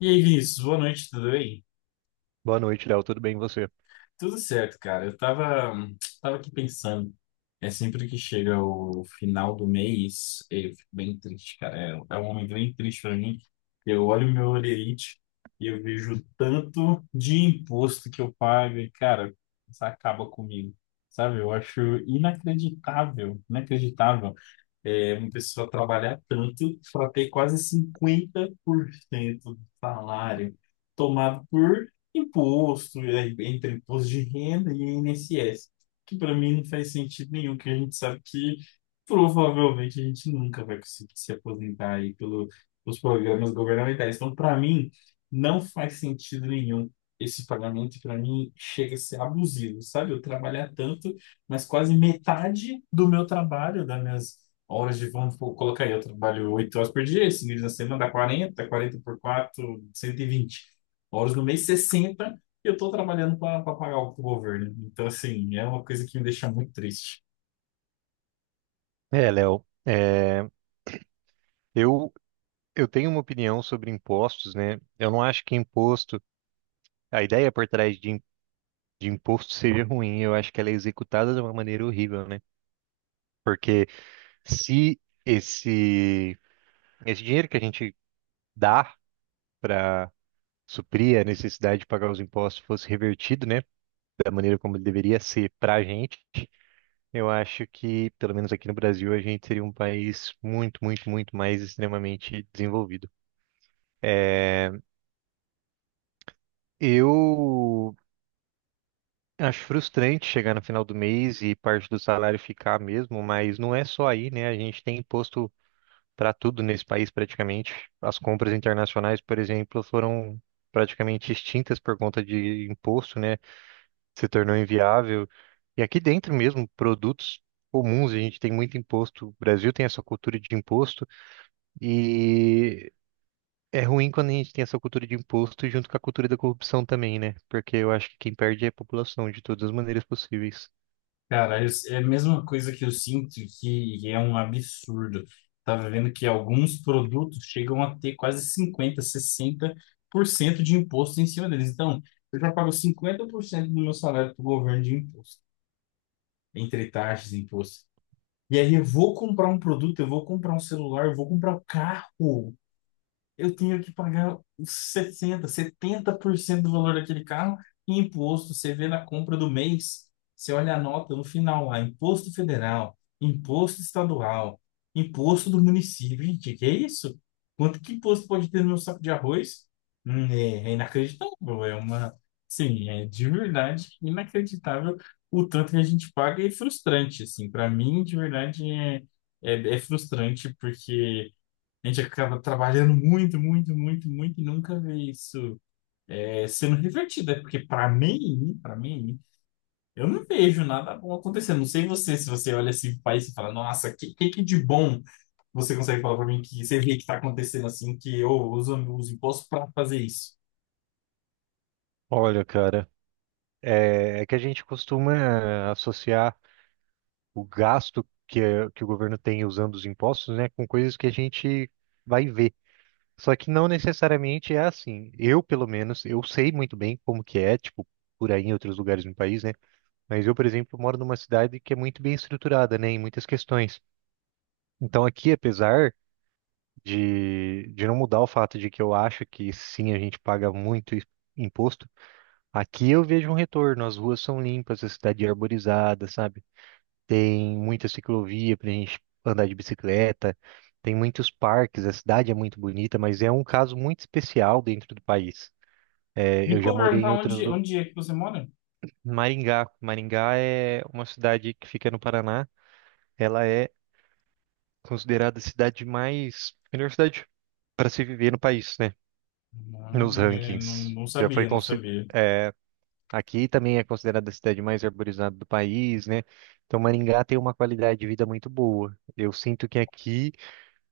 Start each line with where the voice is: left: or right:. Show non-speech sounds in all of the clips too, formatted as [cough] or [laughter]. left: E aí, Vinícius, boa noite, tudo bem?
right: Boa noite, Léo. Tudo bem e você?
left: Tudo certo, cara. Eu tava aqui pensando. Sempre que chega o final do mês, eu fico bem triste, cara. É um momento bem triste pra mim. Eu olho meu holerite e eu vejo tanto de imposto que eu pago e, cara, isso acaba comigo, sabe? Eu acho inacreditável, uma pessoa trabalhar tanto para ter quase 50% do salário tomado por imposto, entre imposto de renda e INSS, que para mim não faz sentido nenhum, que a gente sabe que provavelmente a gente nunca vai conseguir se aposentar aí pelos programas governamentais. Então, para mim, não faz sentido nenhum. Esse pagamento, para mim, chega a ser abusivo, sabe? Eu trabalhar tanto, mas quase metade do meu trabalho, das minhas horas de, vamos pô, colocar aí, eu trabalho 8 horas por dia, 5 dias na semana dá 40, quarenta por quatro 120 horas no mês, 60 e eu tô trabalhando para pagar o governo. Então, assim, é uma coisa que me deixa muito triste.
right: É, Léo, é, eu, eu tenho uma opinião sobre impostos, né? Eu não acho que a ideia por trás de imposto seja ruim, eu acho que ela é executada de uma maneira horrível, né? Porque se esse, esse dinheiro que a gente dá para suprir a necessidade de pagar os impostos fosse revertido, né? Da maneira como ele deveria ser para a gente, eu acho que, pelo menos aqui no Brasil, a gente seria um país muito, muito, muito mais extremamente desenvolvido. É, eu acho frustrante chegar no final do mês e parte do salário ficar mesmo, mas não é só aí, né? A gente tem imposto para tudo nesse país praticamente. As compras internacionais, por exemplo, foram praticamente extintas por conta de imposto, né? Se tornou inviável. E aqui dentro mesmo, produtos comuns, a gente tem muito imposto. O Brasil tem essa cultura de imposto e é ruim quando a gente tem essa cultura de imposto junto com a cultura da corrupção também, né? Porque eu acho que quem perde é a população de todas as maneiras possíveis.
left: É a mesma coisa que eu sinto, que é um absurdo. Tava vendo que alguns produtos chegam a ter quase 50-60% de imposto em cima deles. Então, eu já pago 50% do meu salário para o governo de imposto, entre taxas e impostos. E aí eu vou comprar um produto, eu vou comprar um celular, eu vou comprar um carro, eu tinha que pagar os 60, 70% do valor daquele carro em imposto. Você vê na compra do mês, você olha a nota no final lá, imposto federal, imposto estadual, imposto do município. Gente, que é isso? Quanto que imposto pode ter no meu saco de arroz? É inacreditável, sim, é de verdade inacreditável o tanto que a gente paga e é frustrante, assim, para mim, de verdade, é frustrante porque a gente acaba trabalhando muito, muito, muito, muito e nunca vê isso sendo revertido. É porque, para mim, eu não vejo nada bom acontecendo. Não sei você, se você olha esse país e fala, nossa, que de bom você consegue falar para mim que você vê que está acontecendo assim, que eu uso os impostos para fazer isso?
right: Olha, cara, é que a gente costuma associar o gasto que o governo tem usando os impostos, né, com coisas que a gente vai ver. Só que não necessariamente é assim. Eu, pelo menos, eu sei muito bem como que é, tipo, por aí em outros lugares no país, né? Mas eu, por exemplo, moro numa cidade que é muito bem estruturada, né, em muitas questões. Então aqui, apesar de não mudar o fato de que eu acho que sim, a gente paga muito imposto. Aqui eu vejo um retorno, as ruas são limpas, a cidade é arborizada, sabe? Tem muita ciclovia pra gente andar de bicicleta, tem muitos parques, a cidade é muito bonita, mas é um caso muito especial dentro do país. É, eu já
left: Desculpa
right: morei em
left: perguntar
right: outros
left: onde,
right: lu-
left: onde é que você mora?
right: Maringá. Maringá é uma cidade que fica no Paraná. Ela é considerada a cidade mais, melhor cidade para se viver no país, né? Nos
left: Não, não,
right: rankings.
left: não
right: Já foi
left: sabia, não
right: consi-
left: sabia.
right: é, Aqui também é considerada a cidade mais arborizada do país, né? Então Maringá tem uma qualidade de vida muito boa. Eu sinto que aqui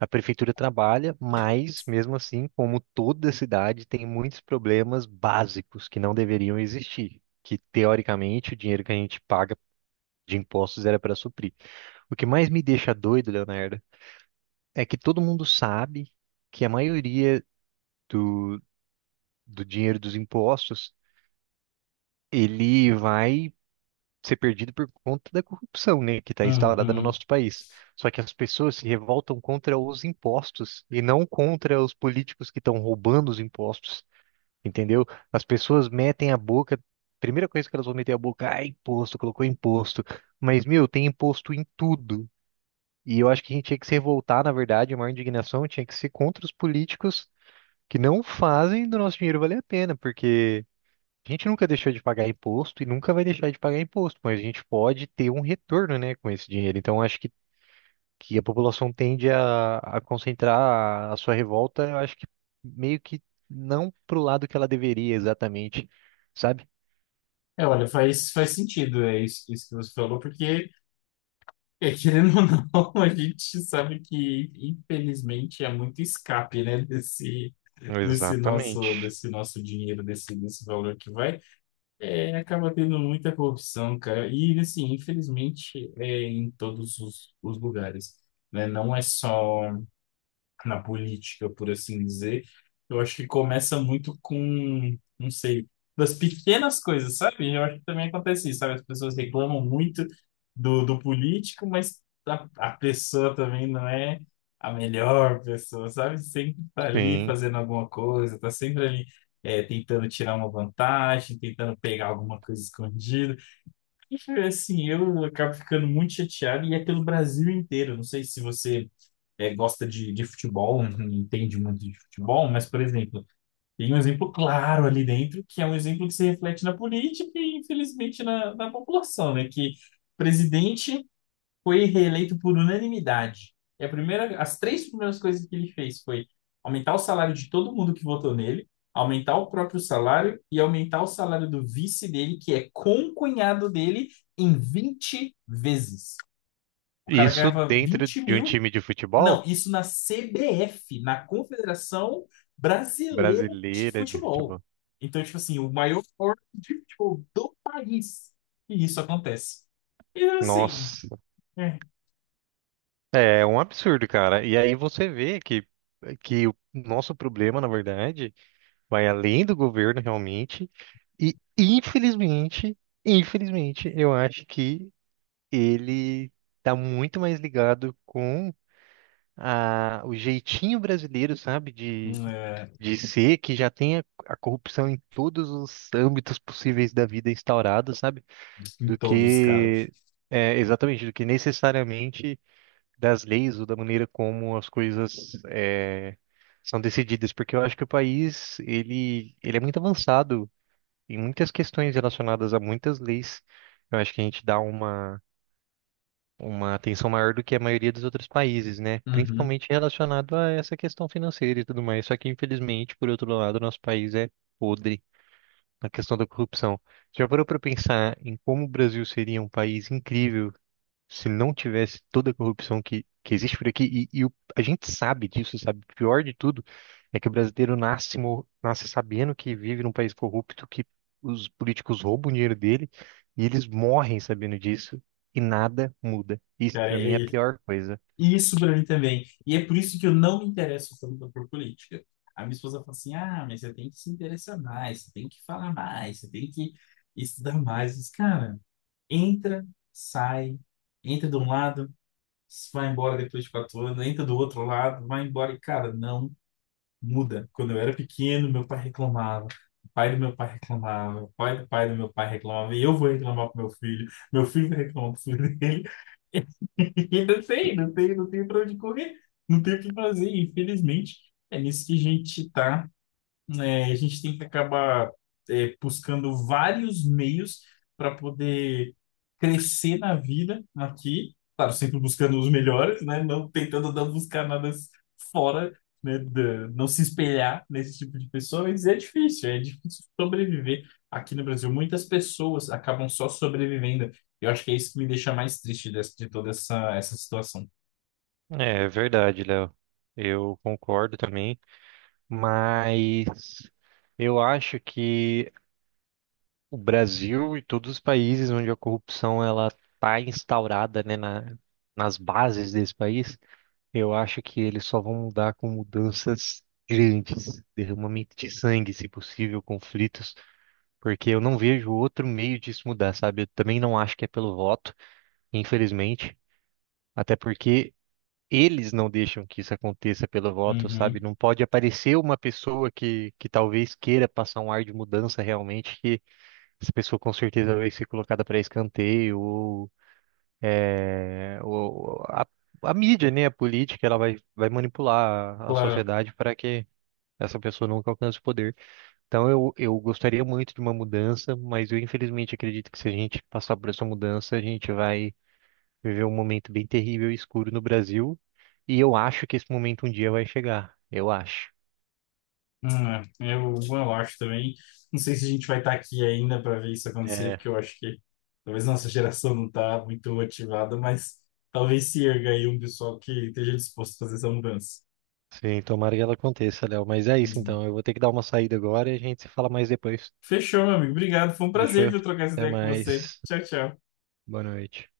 right: a prefeitura trabalha, mas mesmo assim, como toda cidade, tem muitos problemas básicos que não deveriam existir, que teoricamente o dinheiro que a gente paga de impostos era para suprir. O que mais me deixa doido, Leonardo, é que todo mundo sabe que a maioria do, do dinheiro dos impostos ele vai ser perdido por conta da corrupção, né, que está instalada no
left: Uhum.
right: nosso país. Só que as pessoas se revoltam contra os impostos e não contra os políticos que estão roubando os impostos, entendeu? As pessoas metem a boca, primeira coisa que elas vão meter a boca, ah, imposto, colocou imposto. Mas, meu, tem imposto em tudo. E eu acho que a gente tinha que se revoltar, na verdade, a maior indignação tinha que ser contra os políticos que não fazem do nosso dinheiro valer a pena, porque a gente nunca deixou de pagar imposto e nunca vai deixar de pagar imposto, mas a gente pode ter um retorno, né, com esse dinheiro. Então, acho que a população tende a concentrar a sua revolta, eu acho que meio que não pro lado que ela deveria exatamente, sabe?
left: É, olha, faz sentido é isso que você falou, porque, é, querendo ou não, [laughs] a gente sabe que, infelizmente, muito escape, né, desse, desse nosso,
right: Exatamente.
left: desse nosso dinheiro, desse valor que vai. É, acaba tendo muita corrupção, cara. E, assim, infelizmente, é em todos os lugares, né? Não é só na política, por assim dizer, eu acho que começa muito com, não sei, das pequenas coisas, sabe? Eu acho que também acontece isso, sabe? As pessoas reclamam muito do político, mas a pessoa também não é a melhor pessoa, sabe? Sempre tá ali
right: Sim.
left: fazendo alguma coisa, tá sempre ali, tentando tirar uma vantagem, tentando pegar alguma coisa escondida. Enfim, assim, eu acabo ficando muito chateado e é pelo Brasil inteiro. Não sei se você, gosta de futebol, não entende muito de futebol, mas, por exemplo, tem um exemplo claro ali dentro, que é um exemplo que se reflete na política e, infelizmente, na população, né? Que o presidente foi reeleito por unanimidade. E as três primeiras coisas que ele fez foi aumentar o salário de todo mundo que votou nele, aumentar o próprio salário e aumentar o salário do vice dele, que é concunhado dele, em 20 vezes. O cara
right: Isso
left: ganhava
right: dentro
left: 20
right: de um
left: mil,
right: time de futebol?
left: não, isso na CBF, na Confederação Brasileira de
right: Brasileira de
left: Futebol.
right: futebol.
left: Então, tipo assim, o maior órgão de futebol do país. E isso acontece. E assim,
right: Nossa.
left: é,
right: É um absurdo, cara. E aí você vê que o nosso problema, na verdade, vai além do governo realmente. E infelizmente, infelizmente, eu acho que ele tá muito mais ligado com o jeitinho brasileiro, sabe,
left: é,
right: de ser, que já tem a corrupção em todos os âmbitos possíveis da vida instaurada, sabe,
left: em
right: do
left: todos, cara.
right: que do que necessariamente das leis ou da maneira como as coisas são decididas, porque eu acho que o país ele é muito avançado, tem muitas questões relacionadas a muitas leis. Eu acho que a gente dá uma atenção maior do que a maioria dos outros países, né?
left: Uhum.
right: Principalmente relacionado a essa questão financeira e tudo mais. Só que, infelizmente, por outro lado, nosso país é podre na questão da corrupção. Você já parou para pensar em como o Brasil seria um país incrível se não tivesse toda a corrupção que existe por aqui, e a gente sabe disso, sabe? O pior de tudo é que o brasileiro nasce sabendo que vive num país corrupto, que os políticos roubam o dinheiro dele, e eles morrem sabendo disso, e nada muda. Isso,
left: Cara,
right: pra mim, é a
left: é
right: pior coisa.
left: isso pra mim também. E é por isso que eu não me interesso tanto por política. A minha esposa fala assim: ah, mas você tem que se interessar mais, você tem que falar mais, você tem que estudar mais. Mas, cara, entra, sai, entra de um lado, se vai embora depois de 4 anos, entra do outro lado, vai embora e, cara, não muda. Quando eu era pequeno, meu pai reclamava. O pai do meu pai reclamava, o pai do meu pai reclamava, e eu vou reclamar pro meu filho vai reclamar pro filho dele, [laughs] e não sei, não tem pra onde correr, não tem o que fazer, infelizmente, é nisso que a gente tá, né, a gente tem que acabar, buscando vários meios para poder crescer na vida aqui, claro, sempre buscando os melhores, né, não tentando não buscar nada s- fora, né, não se espelhar nesse tipo de pessoas. É difícil, é difícil sobreviver aqui no Brasil. Muitas pessoas acabam só sobrevivendo. Eu acho que é isso que me deixa mais triste de toda essa situação.
right: É verdade, Léo. Eu concordo também. Mas eu acho que o Brasil e todos os países onde a corrupção ela está instaurada, né, nas bases desse país, eu acho que eles só vão mudar com mudanças grandes, derramamento de sangue, se possível, conflitos, porque eu não vejo outro meio disso mudar, sabe? Eu também não acho que é pelo voto, infelizmente, até porque eles não deixam que isso aconteça pelo voto, sabe?
left: Uhum,
right: Não pode aparecer uma pessoa que talvez queira passar um ar de mudança realmente que essa pessoa com certeza vai ser colocada para escanteio, ou, é, ou a mídia, né, a política, ela vai, vai manipular a
left: claro.
right: sociedade para que essa pessoa nunca alcance o poder. Então eu gostaria muito de uma mudança, mas eu infelizmente acredito que se a gente passar por essa mudança, a gente vai viver um momento bem terrível e escuro no Brasil, e eu acho que esse momento um dia vai chegar, eu acho.
left: Hum, é, eu acho também. Não sei se a gente vai estar aqui ainda para ver isso acontecer,
right: É,
left: porque eu acho que talvez nossa [laughs] geração não está muito motivada, mas talvez se erga aí um pessoal que esteja disposto a fazer essa mudança.
right: sim, tomara que ela aconteça, Léo. Mas é isso
left: Hum.
right: então, eu vou ter que dar uma saída agora e a gente se fala mais depois.
left: Fechou, meu amigo. Obrigado. Foi um prazer,
right: Fechou?
left: viu, trocar essa
right: Até
left: ideia com você.
right: mais.
left: Tchau, tchau.
right: Boa noite.